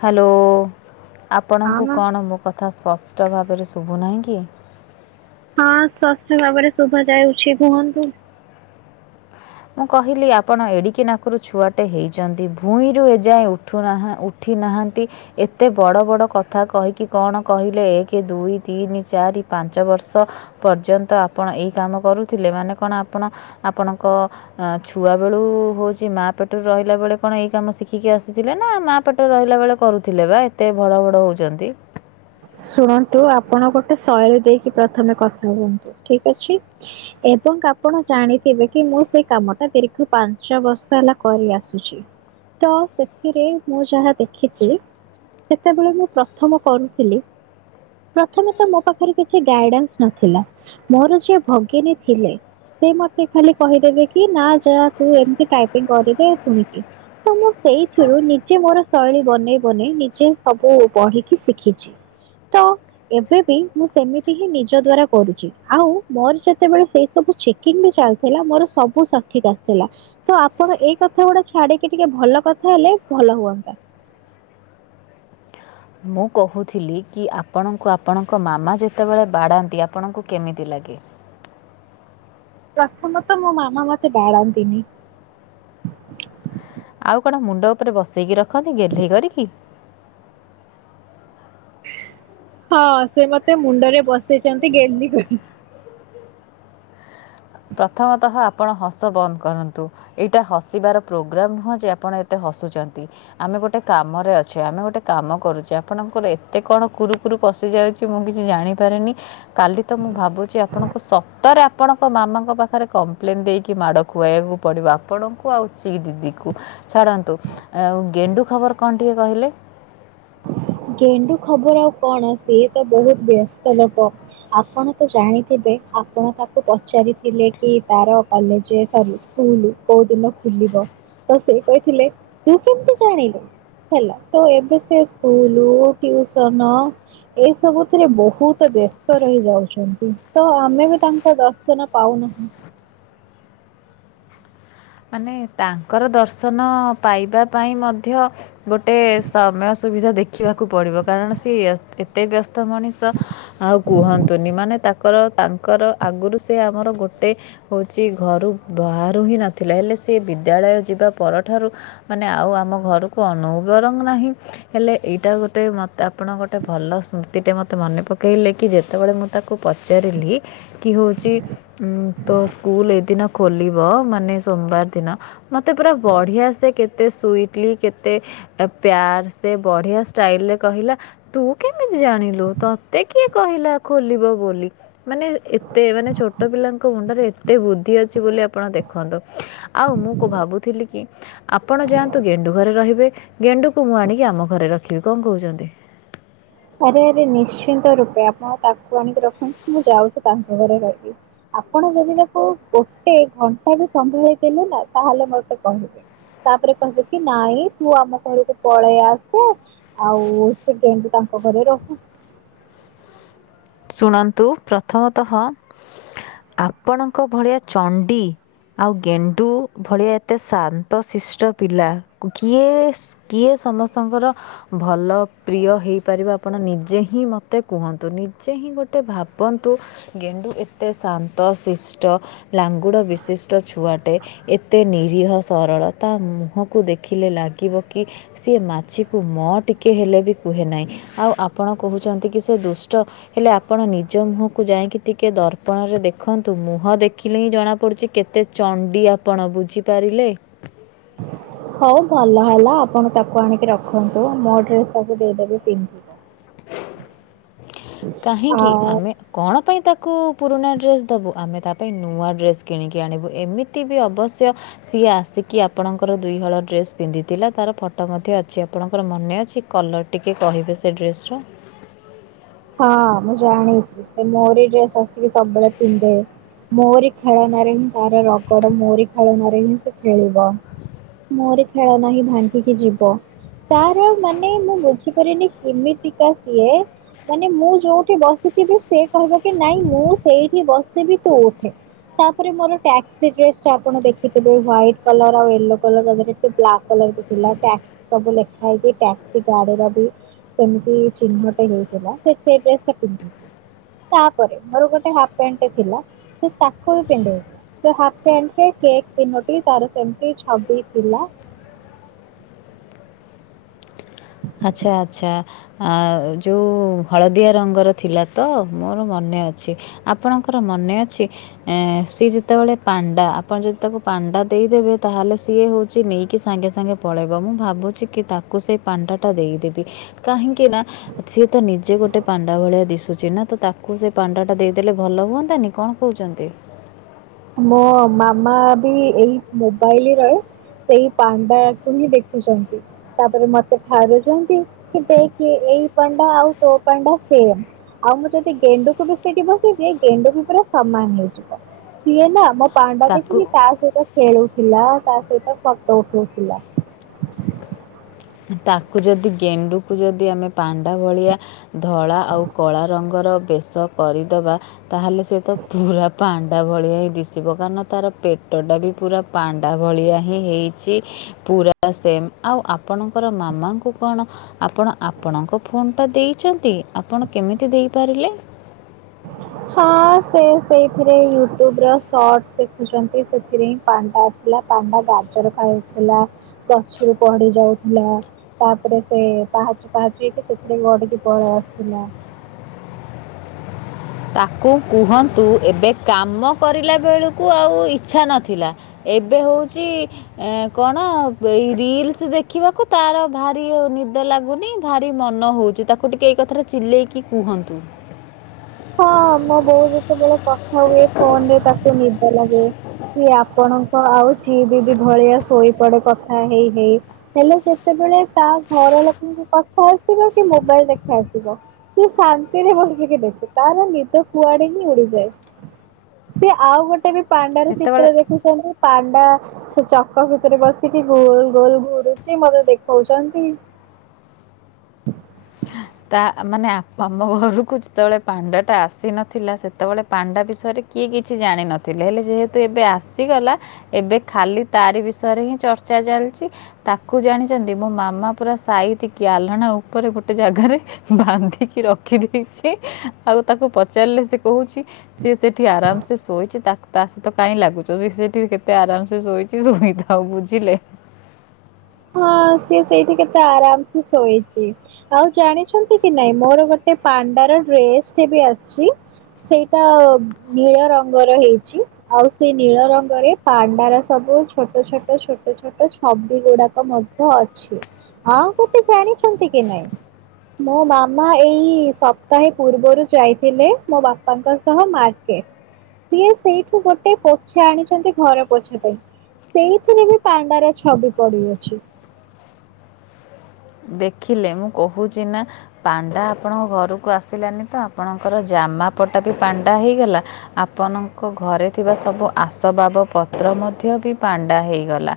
Hello ହଁ ଆପଣଙ୍କୁ କଣ ମୋ କଥା ତ ସ୍ପଷ୍ଟ ଭାବରେ ଶୁଭୁନାହିଁ କି? ହଁ ସ୍ପଷ୍ଟ ଭାବରେ ଶୁଭା ଯାଉଛି କୁହନ୍ତୁ ମୁଁ କହିଲି ଆପଣ ଏଡିକି ନାକରୁ ଛୁଆଟେ ହେଇଛନ୍ତି ଭୁଇଁରୁ ଏଯାଏଁ ଉଠୁନାହାଁ ଉଠୁ ଉଠି ନାହାନ୍ତି ଏତେ ବଡ ବଡ଼ କଥା କହିକି କଣ କହିଲେ ଏକ ଦୁଇ ତିନି ଚାରି ପାଞ୍ଚ ବର୍ଷ ପର୍ଯ୍ୟନ୍ତ ଆପଣ ଏଇ କାମ କରୁଥିଲେ ମାନେ କଣ ଆପଣ ଆପଣଙ୍କ ଛୁଆ ବେଳୁ ହଉଛି ମାଆ ପେଟରୁ ରହିଲା ବେଳେ କଣ ଏଇ କାମ ଶିଖିକି ଆସିଥିଲେ ନା ମା ପାଟ ରହିଲା ବେଳେ କରୁଥିଲେ ବା ଏତେ ଉଡ଼ ଉଡ଼ ହଉଚ଼ନ୍ତି। ଶୁଣନ୍ତୁ ଆପଣ ଗୋଟେ ଶୈଳୀ ଦେଇକି ପ୍ରଥମେ କଥା ହୁଅନ୍ତୁ ଠିକ୍ ଅଛି। ଏବଂ ଆପଣ ଜାଣିଥିବେ କି ମୁଁ ସେଇ କାମ ଟା ଦୀର୍ଘ ପାଞ୍ଚ ବର୍ଷ ହେଲା କରି ଆସୁଚି। ତ ସେଥିରେ ମୁଁ ଯାହା ଦେଖିଚି ସେତେବେଳେ ମୁଁ ପ୍ରଥମ କରୁଥିଲି ପ୍ରଥମେ ତ ମୋ ପାଖରେ କିଛି ଗାଇଡାନ୍ସ ନଥିଲା ମୋର ଯିଏ ଭଗିନୀ ଥିଲେ ସେ ମତେ ଖାଲି କହିଦେବେ କି ନା ଯା ତୁ ଏମତି ଟାଇପିଂ କରିଦେ ଶୁଣିକି ତ ମୁଁ ସେଇଥିରୁ ନିଜେ ମୋର ଶୈଳୀ ବନେଇ ବନେଇ ନିଜେ ସବୁ ପଢିକି ଶିଖିଚି। ତ ଏବେବି ମୁଁ ସେମିତି ହିଁ ନିଜ ଦ୍ଵାରା କରୁଚି ଆଉ ମୋର ଯେତେବେଳେ ସେଇ ସବୁ ଶି କିମି ଚାଲିଥିଲା ମୋର ସବୁ ସଠିକା ଥିଲା। ତ ଆପଣ ଏଇ କଥା ଗୁଡା ଛାଡିକି ଟିକେ ଭଲ କଥା ହେଲେ ଭଲ ହୁଅନ୍ତା। ମୁଁ କହୁଥିଲି କି ଆପଣଙ୍କୁ ଆପଣଙ୍କ ମାମା ଯେତେବେଳେ ବାଡ଼ାନ୍ତି ଆପଣଙ୍କୁ କେମିତି ଲାଗେ? ପ୍ରଥମତ ମୋ ମାମା ମତେ ବାଡ଼ାନ୍ତିନି। ଆଉ କଣ ମୁଣ୍ଡ ଉପରେ ବସେଇକି ରଖନ୍ତି ଗେ୍େଇ କରିକି ହଁ ସେ ମତେ ମୁଣ୍ଡରେ ବସେଇ ଚ଼ନ୍ତି ଗେହ୍ଲି କରି। ପ୍ରଥମତଃ ଆପଣ ହସ ବନ୍ଦ୍ କରନ୍ତୁ। ଏଇଟା ହସିବାର ପ୍ରୋଗ୍ରାମ୍ ନୁହେଁ ଯେ ଆପଣ ଏତେ ହସୁଚ଼ନ୍ତି। ଆମେ ଗୋଟେ କାମରେ ଅଛେ ଆମେ ଗୋଟେ କାମ କରୁଛେ ଆପଣଙ୍କର ଏତେ କଣ କୁରୁ ଉପରୁ ପଶି ଯାଉଚି ମୁଁ କିଛି ଜାଣିପାରେନି। କାଲି ତ ମୁଁ ଭାବୁଚି ଆପଣଙ୍କୁ ସତରେ ଆପଣଙ୍କ ମାମା ଙ୍କ ପାଖରେ କମ୍ପ୍ଲେନ୍ ଦେଇକି ମାଡ଼ ଖୁଆଇବାକୁ ପଡ଼ିବ ଆପଣଙ୍କୁ ଆଉ ସେ ଦିଦିକୁ। ଛାଡ଼ନ୍ତୁ ଆଉ ଗେଣ୍ଡୁ ଖବର କଣ ଟିକେ କହିଲେ? ଗେଣ୍ଡୁ ଖବର ଆଉ କଣ ସିଏ ତ ବହୁତ ବ୍ୟସ୍ତ ଲୋକ। ଆପଣ ତ ଜାଣିଥିବେ ଆପଣ ତାକୁ ପଚାରିଥିଲେ କି ତାର କଲେଜ ସ କୁଲ କୋଉ ଦିନ ଖୋଲିବ ତ ସେ କହିଥିଲେ ତୁ କେମିତି ଜାଣିଲୁ। ହେଲା ତ ଏବେ ସେ ସ୍କୁଲ ଟିଭସନ୍ ଏସବୁଥିରେ ବହୁତ ବ୍ୟସ୍ତ ରହି ଯାଉଛନ୍ତି ତ ଆମେ ବି ତାଙ୍କ ଦର୍ଶନ ପାଉନାହୁଁ। ମାନେ ତାଙ୍କର ଦର୍ଶନ ପାଇବା ପାଇଁ ମଧ୍ୟ ଗୋଟେ ସମୟ ସୁବିଧା ଦେଖିବାକୁ ପଡିବ କାରଣ ସିଏ ଏ ଏତେ ବ୍ୟସ୍ତ ମଣିଷ ଆଉ କୁହନ୍ତୁନି ମାନେ ତାଙ୍କର ତାଙ୍କର ଆଗରୁ ସେ ଆମର ଗୋଟେ ହଉଚି ଘରୁ ବାହାରୁ ହିଁ ନଥିଲା ହେଲେ ସେ ବିଦ୍ୟାଳୟ ଯିବା ପରଠାରୁ ମାନେ ଆଉ ଆମ ଘରକୁ ଅନଉବରଙ୍ଗ ନାହିଁ। ହେଲେ ଏଇଟା ଗୋଟେ ମତେ ଆପଣ ଗୋଟେ ଭଲ ସ୍ମୃତିଟେ ମତେ ମନେ ପକେଇଲେ କି ଯେତେବେଳେ ମୁଁ ତାକୁ ପଚାରିଲି କି ହୋଉଚି ତୋ ସ୍କୁଲ ଏଦିନ ଖୋଲିବ ମାନେ ସୋମବାର ଦିନ ମତେ ପୁରା ବଢିଆ ସେ କେତେ ସୁଟିଲି କେତେ ପ୍ୟାର ସେ ବଢିଆ ଷ୍ଟାଇଲ ରେ କହିଲା। ତୁ କେମିଜି ଜାଣିଲୁ ତତେ କିଏ କହିଲା ଖୋଲିବ ବୋଲି? ମାନେ ଏତେ ମାନେ ଛୋଟ ପିଲାଙ୍କ ମୁଣ୍ଡରେ ଏତେ ବୁଦ୍ଧି ଅଛି ବୋଲି ଆପଣ ଦେଖନ୍ତୁ। ଆଉ ମୁଁ କୋ ଭାବୁଥିଲି କି ଆପଣ ଯାଆନ୍ତୁ ଗେଣ୍ଡୁ ଘରେ ରହିବେ ଗେଣ୍ଡୁକୁ ମୁଁ ଆଣିକି ଆମ ଘରେ ରଖିବି କଣ କହୁଚ଼ନ୍ତି? ଆରେ ଆରେ ନିଶ୍ଚିନ୍ତ ରୂପେ ଆପଣ ତାକୁ ଆଣିକି ରଖନ୍ତୁ ମୁଁ ଯାଉଚି ତାଙ୍କ ଘରେ ରହିବି। ଆପଣ ଯଦି ତାକୁ ଗୋଟେ ଘଣ୍ଟା ବି ସମ୍ଭାଳିଦେଲେନା ତାହେଲେ ମୋତେ କହିବେ। ତାପରେ କହିବେ କି ନାଇଁ ତୁ ଆମ ଘରକୁ ପଳେଇ ଆସେ ଆଉ ସେ କେମତି ତାଙ୍କ ଘରେ ରହୁ। ଶୁଣନ୍ତୁ ପ୍ରଥମତଃ ଆପଣଙ୍କ ଭଳିଆ ଚଣ୍ଡି ଆଉ ଗେଣ୍ଡୁ ଭଳିଆ ଏତେ ଶାନ୍ତ ଶିଷ୍ଟ ପିଲା କିଏ କିଏ ସମସ୍ତଙ୍କର ଭଲ ପ୍ରିୟ ହେଇପାରିବ ଆପଣ ନିଜେ ହିଁ ମୋତେ କୁହନ୍ତୁ ନି। ଯେ ହିଁ ଗୋଟେ ଭାବନ୍ତୁ ଗେଣ୍ଡୁ ଏତେ ଶାନ୍ତ ଶିଷ୍ଟ। ଲାଙ୍ଗୁଡ଼ ବିଶିଷ୍ଟ ଛୁଆଟେ। ଏତେ ନିରୀହ ସରଳ ତା ମୁହଁକୁ ଦେଖିଲେ ଲାଗିବ କି? ସିଏ ମାଛିକୁ ମ ଟିକଏ ହେଲେ ବି କୁହେ ନାହିଁ। ଆଉ ଆପଣ କହୁଛନ୍ତି କି ସେ ଦୁଷ୍ଟ। ହେଲେ ଆପଣ ନିଜ ମୁହଁକୁ ଯାଇକି ଟିକିେ ଦର୍ପଣରେ ଦେଖନ୍ତୁ ମୁହଁ ଦେଖିଲେ ହିଁ ଜଣାପଡ଼ୁଛି କେତେ ଚଣ୍ଡି ଆପଣ ବୁଝିପାରିଲେ। ହଉ ଭଲ ହେଲା ଆପଣ ତାକୁ ଆଣିକି ରଖନ୍ତୁ ଆ ମୋ ଡ୍ରେସ ତାକୁ ଦେଇଦେବି ପିନ୍ଧ ଆ କାହିଁକି ଆମେ କଣ ପାଇଁ ତାକୁ ପୁରୁଣା ଡ୍ରେସ୍ ଦେବୁ ଆମେ ତା ପାଇଁ ନୂଆ ଡ୍ରେସ୍ କିଣିକି ଆଣିବୁ ଏମିତି ବି ଅବଶ୍ୟ ସିଏ ଆସିକି ଆପଣଙ୍କର ଦୁଇହଳ ଡ୍ରେସ୍ ପିନ୍ଧିଥିଲା ତାର ଫଟୋ ମଧ୍ୟ ଅଛି ଆପଣଙ୍କର ମନେ ଅଛି କଲର। ଟିକିଏ କହିବେ ସେ ଡ୍ରେସ୍ରା। ହଁ ମୁଁ ଜାଣିଛି ସେ ମୋରି ଡ୍ରେସ୍ ଆସିକି ସବୁବେଳେ ପିନ୍ଧେ। ମୋରି ଖେଳନାରେ ହିଁ ତାର ରକଡ ମୋରି ଖେଳନରେ ହିଁ ସେ ଖେଳିବ। ମୋର ଖେଳ ନାହିଁ ଭାଙ୍ଗିକି ଯିବ। ତାର ମାନେ ମୁଁ ବୁଝିପାରିନି କେମିତିକା ସିଏ? ମାନେ ମୁଁ ଯୋଉଠି ବସିଥିବି ସେ କହିବ କି ନାଇଁ ମୁଁ ସେଇଠି ବସିବି ତୋଠି। ତାପରେ ମୋର ଟ୍ୟାକ୍ସି ଡ୍ରେସ୍ ଟା ଆପଣ ଦେଖିଥିବେ ହ୍ୱାଇଟ କଲର ଆଉ ୟେଲୋ କଲରହରେ ଟିକେ ବ୍ଲାକ୍ କଲର। ଥିଲା ଟକ୍ସ ସବୁ ଲେଖା ହେଇଛି ଟ୍ୟାକ୍ସ ଗାଡିର ବି ସେମିତି ଚିହ୍ନଟ ହେଇଛି। ସେ ସେଡ ଟା ତାପରେ ମୋର ଗୋଟେ ହାଫ ପ୍ୟାଣ୍ଟ ଥିଲା ସେ ତାକୁ ବି ପିନ୍ଧଥିଲା। ସେ ତିନୋଟି ତାର ସେମିତି ଛବିଶ ଥିଲା। ଆଚ୍ଛା ଆଚଛା। ଆ ଯେଉଁ ହଳଦିଆ ରଙ୍ଗର ଥିଲା ତ ମୋର ମନେ ଅଛି? ଆପଣଙ୍କର ମନେ ଅଛି। ଏ ସିଏ ଯେତେବେଳେ ପାଣ୍ଡା ଆପଣ ଯଦି ତାକୁ ପାଣ୍ଡା ଦେଇଦେବେ ତାହେଲେ ସିଏ ହଉଛି ସେ ନେଇକି ସାଙ୍ଗେ ସାଙ୍ଗେ ପଳେଇବ ମୁଁ ଭାବୁଛି କି ତାକୁ ସେଇ ପାଣିଟା। ଦେଇଦେବି କାହିଁକି ନା ସିଏ ତ ନିଜେ ଗୋଟେ ପାଣ୍ଡା ଭଳିଆ ଦିଶୁଛି ନା ତ ତା। ତା କୁ ସେ ପାଣ୍ଡାଟା ଦେଇଦେଲେ ଭଲ ହୁଅନ୍ତାନି କଣ କହୁଛନ୍ତି। ମୋ ମାମା ବି ଏଇ ମୋବାଇଲ ରେ ସେଇ ପାଣ୍ଡାକୁ ହିଁ ଦେଖୁଛନ୍ତି। ତାପରେ ମତେ ଠାରୁଛନ୍ତି କି ଦେଖ ଏଇ ପାଣ୍ଡା ଆଉ ତୋ ପାଣ୍ଡା ସେମ୍। ଆଉ ମୁଁ ଯଦି ଗେଣ୍ଡୁକୁ ବି ସେଇଠି ବସେଇଦିଏ ଗେଣ୍ଡୁ ବି ପୁରା ସମାନ ହେଇଯିବ। ସିଏ ନା ମୋ ପାଣ୍ଡା ଦେଖିକି ତାକୁ ତା ସହିତ ଖେଳୁଥିଲା ତା ସହିତ ଫଟୋ ଉଠଉଥିଲା। ତାକୁ ଯଦି ଗେଣ୍ଡୁକୁ ଯଦି ଆମେ ପାଣ୍ଡା ଭଳିଆ ଧଳା ଆଉ କଳା ରଙ୍ଗର ବେଶ କରିଦବା ତାହେଲେ ସେ ତ ପୁରା ପାଣ୍ଡା ଭଳିଆ ହେଇ ଦିଶିବ କାରଣ ତାର ପେଟ ଟା ବି ପୁରା ପାଣ୍ଡା ଭଳିଆ ହିଁ ହେଇଛି ପୁରା ସେମ୍ ଆଉ ଆପ ଆପଣଙ୍କର ମାମାଙ୍କୁ କଣ ଆପଣ ଆପଣଙ୍କ ଫୋନ୍ଟା ଦେଇଛନ୍ତି ଆପଣ କେମିତି ଦେଇପାରିଲେ? ହଁ ସେ ସେଇଥିରେ ୟୁଟ୍ୟୁବ ର ସର୍ଟସ୍ ଦେଖୁଛନ୍ତି ସେଥିରେ ହିଁ ପାଣ୍ଡା ଥିଲା ପାଣ୍ଡା ଗାଜର ଖାଉଥିଲା ଗଛରୁ ପଡିି ଯାଉଥିଲା। ତାପରେ ସେ ପାହାଚ ପାହାଚ ହେଇକି ସେଥିରେ ଗଡିକି ପଳେଇ ଆସିଥିଲା। ତାକୁ କୁହନ୍ତୁ ଏବେ କାମ କରିଲା ବେଳକୁ ଆଉ ଇଚ୍ଛା ନଥିଲା। ଏବେ ହଉଛି ଏ କଣ ଏଇ ରିଲସ ଦେଖିବାକୁ ତାର ଭାରି ନିଦ ଲାଗୁନି ଭାରି ମନ ହଉଛି ତାକୁ ଟିକେ ଏଇ କଥାଟା ଚିଲେଇକି କୁହନ୍ତୁ। ହଁ ମୋ ବୋଉ ଯେତେବେଳେ କଥା ହୁଏ ଫୋନ ରେ ତାତେ ନିଦ ଲାଗେ କି ଆପଣ ଆଉ ଚି ଦିଦି ଭଳିଆ ଶୋଇପଡେ କଥା ହେଇ-ହେଇ। ହେଲେ ସେତେବେଳେ ତା ଘର ଲୋକଙ୍କୁ କଥା ଆସିବ କି ମୋବାଇଲ ଦେଖା ଆସିବ। ସିଏ ଶାନ୍ତିରେ ବସିକି ଦେଖୁଚି। ତାର ନିଦ କୁଆଡେ ହିଁ ଉଡିଯାଏ, ସେ ଆଉ ଗୋଟେ ବି ପାଣ୍ଡାର ଯେତେବେଳେ ଚିତ୍ର ଦେଖୁଛନ୍ତି। ପାଣ୍ଡା ସେ ଚକ ଭିତରେ ବସିକି ଗୋଲ ଗୋଲ ଘୁରୁଛି ମତେ ଦେଖଉଛନ୍ତି। ତା ମାନେ ଆମ ଘରକୁ ଯେତେବେଳେ ପାଣ୍ଡା ଟା ଆସିନଥିଲା ସେତେବେଳେ ପାଣ୍ଡା ବିଷୟରେ କିଏ କିଛି ଜାଣିନଥିଲେ ହେଲେ ଯେହେତୁ ଏବେ ଆସିଗଲା ଏବେ ଖାଲି ତାରି ବିଷୟରେ ହିଁ ଚର୍ଚ୍ଚା ଚାଲିଛି। ତାକୁ ଜାଣିଛନ୍ତି ମୋ ମାମା ପୁରା ସାଇତିକି ଆଲଣା ଉପରେ ଗୋଟେ ଗୋଟେ ଜାଗାରେ ବାନ୍ଧିକି ରଖି ଦେଇଛି ଆଉ ତାକୁ ପଚାରିଲେ ସେ କହୁଛି ସିଏ ସେଠି ଆରାମ ସେ ଶୋଇଛି ତା ତା ସହିତ କାଇଁ ଲାଗୁଛ ସେ ସେଠି କେତେ ଆରାମ୍ସେ ଶୋଇଚି। ସେ ଶୋଇଥାଉ ବୁଝିଲେ। ହଁ ସିଏ ସେଇଠି କେତେ ଆରାମ ସେ ଶୋଇଛି। ଆଉ ଜାଣିଛନ୍ତି କି ନାଇଁ ମୋର ଗୋଟେ ପାଣ୍ଡାର ଡ୍ରେସ ଟେ ବି ଆସିଛି। ସେଇଟା ନୀଳ ରଙ୍ଗର ହେଇଛି। ଆଉ ସେଇ ନୀଳ ରଙ୍ଗରେ ପାଣ୍ଡାର ସବୁ ଛୋଟ-ଛୋଟ ଛୋଟ-ଛୋଟ ଛବି ଗୁଡାକ ମଧ୍ୟ ଅଛି ଆଉ ଗୋଟେ ଜାଣିଛନ୍ତି କି ନାଇଁ ମୋ ମାମା ଏଇ ସପ୍ତାହେ ପୂର୍ବରୁ ଯାଇଥିଲେ ମୋ ବାପାଙ୍କ ସହ ମାର୍କେଟ। ସିଏ ସେଇଠୁ ଗୋଟେ ପୋଛା ଆଣିଛନ୍ତି ଘର ପୋଛା ପାଇଁ। ସେଇଥିରେ ବି ପାଣ୍ଡାର ଛବି ପଡିଅଛି। ଦେଖିଲେ ମୁଁ କହୁଛି ନା ପାଣ୍ଡା ଆପଣଙ୍କ ଘରକୁ ଆସିଲାନି ତ ଆପଣଙ୍କର ଜାମାପଟା ବି ପାଣ୍ଡା ହେଇଗଲା। ଆପଣଙ୍କ ଘରେ ଥିବା ସବୁ ଆସବାବ ପତ୍ର ମଧ୍ୟ ବି ପାଣ୍ଡା ହେଇଗଲା।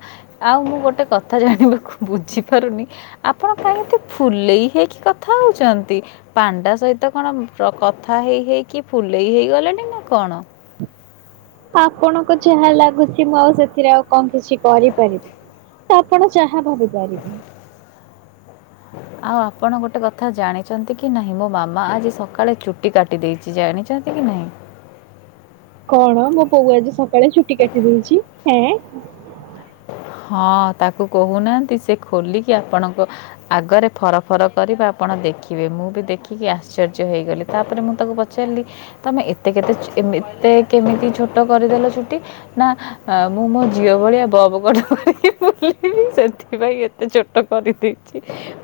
ଆଉ ମୁଁ ଗୋଟେ କଥା ଜାଣିବାକୁ ବୁଝିପାରୁନି। ଆପଣ କାଇଁ ଏତେ ଫୁଲେଇ ହେଇକି କଥା ହେଉଛନ୍ତି? ପାଣ୍ଡା ସହିତ କଣ କଥା ହେଇ ହେଇକି ଫୁଲେଇ ହେଇଗଲେଣି ନା କଣ। ଆପଣଙ୍କୁ ଯାହା ଲାଗୁଛି ମୁଁ ଆଉ ସେଥିରେ ଆଉ କଣ କିଛି କରିପାରିବି। ତ ଆପଣ ଯାହା ଭାବିପାରିବେ। ଆଉ ଆପଣ ଗୋଟେ କଥା ଜାଣିଛନ୍ତି କି ନାହିଁ ମୋ ମାମା ଆଜି ସକାଳେ ଚୁଟି କାଟି ଦେଇେଇଛି ଜାଣିଛନ୍ତି କି ନାହିଁ? କଣ ମୋ ପୋଉ ଆଜି ସକାଳେ ଛୁଟି କାଟି ଦେଇେଇଛିଁ ହଁ ତାକୁ କହୁନାହାନ୍ତି ସେ ଖୋଲିକି ଆପଣଙ୍କ ଆଗରେ ଫର ଫର କର ଆପଣ ଦେଖିବେ ମୁଁ ବି ଦେଖିକି ଆଶ୍ଚର୍ଯ୍ୟ ହେଇଗଲି ତାପରେ ମୁଁ ତାକୁ ପ ଚ ଚାାରିଲି ତମେ ଏତେ କେତେ ଏତେ କେମିତି ଛୋଟ କରିଦେଲ ଛୁଟି ନା ମୁଁ ମୋ ଝିଅ ଭଳିଆ ବବଗଡ କରି ବ ସେଥିପାଇଁ ଏତେ ଛୋଟ କରିଦେଇଛି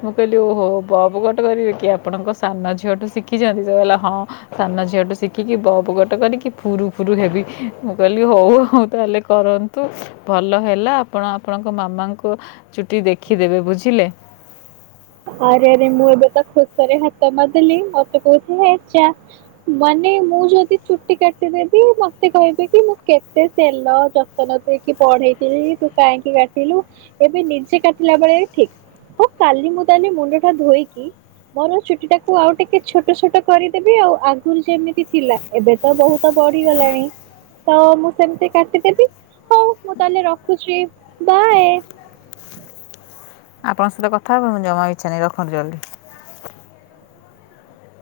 ମୁଁ କହିଲି ଓହୋ ବପ ଗୋଟେ କରିବି କି ଆପଣଙ୍କ ସାନ ଝିଅଠୁ ଶିଖିଛନ୍ତି ସେ କହିଲା ହଁ ସାନ ଝିଅଠୁ ଶିଖିକି ବବଗଟ କରିକି ଫୁରୁ ଫୁରୁ ହେବି ମୁଁ କହିଲି ହଉ ହଉ ତାହେଲେ କରନ୍ତ ତୁ ଭଲ ହେଲା ଆପଣ ଆପଣଙ୍କ ମାମାଙ୍କ ଚୁଟି ଦେଖିଦେବେ ବୁଝିଲେ ଆରେ ଆରେ ମୁଁ ଏବେ ତ ଖୁସ ରେ ହାତ ମଧଲିି ମତେ କୋଉଠି ହେଇଛା ମାନେ ମୁଁ ଯଦି ଚୁଟି କାଟିଦେବି ମତେ କହିବେ କି ମୁଁ କେତେ ତେଲ ନ ଦେଇଇକି ପଢେଇଥିଲି ତୁ କାହିଁକି କାଟିଲୁ ଏବେ ନିଜେ କାଟିଲା ବେଳେ ଠିକ ହ କାଲି ମୁୋତାଲି ମୁଣ୍ଡ ଟା ଧୋଇକି ମୋର ଛୁଟି ଟାକୁ ଆଉ ଟିକେ ଛୋଟ ଛୋଟ କରିଦେବି ଆଉ ଆଗରୁ ଯେମିତି ଥିଲା ଏବେ ତ ବହୁତ ବଢିଗଲାଣି ତ ମୁଁ ସେମିତି କାଟିଦେବି ହଉ ମୁଁ ତାହେଲେ ରଖୁଛି ବାଏ ଆପଙ୍କହିତଥାବ ମୁଁ ଜମା ଇଚ୍ଛା ନେଇ ରଖନ୍ତୁ ଜଲଦି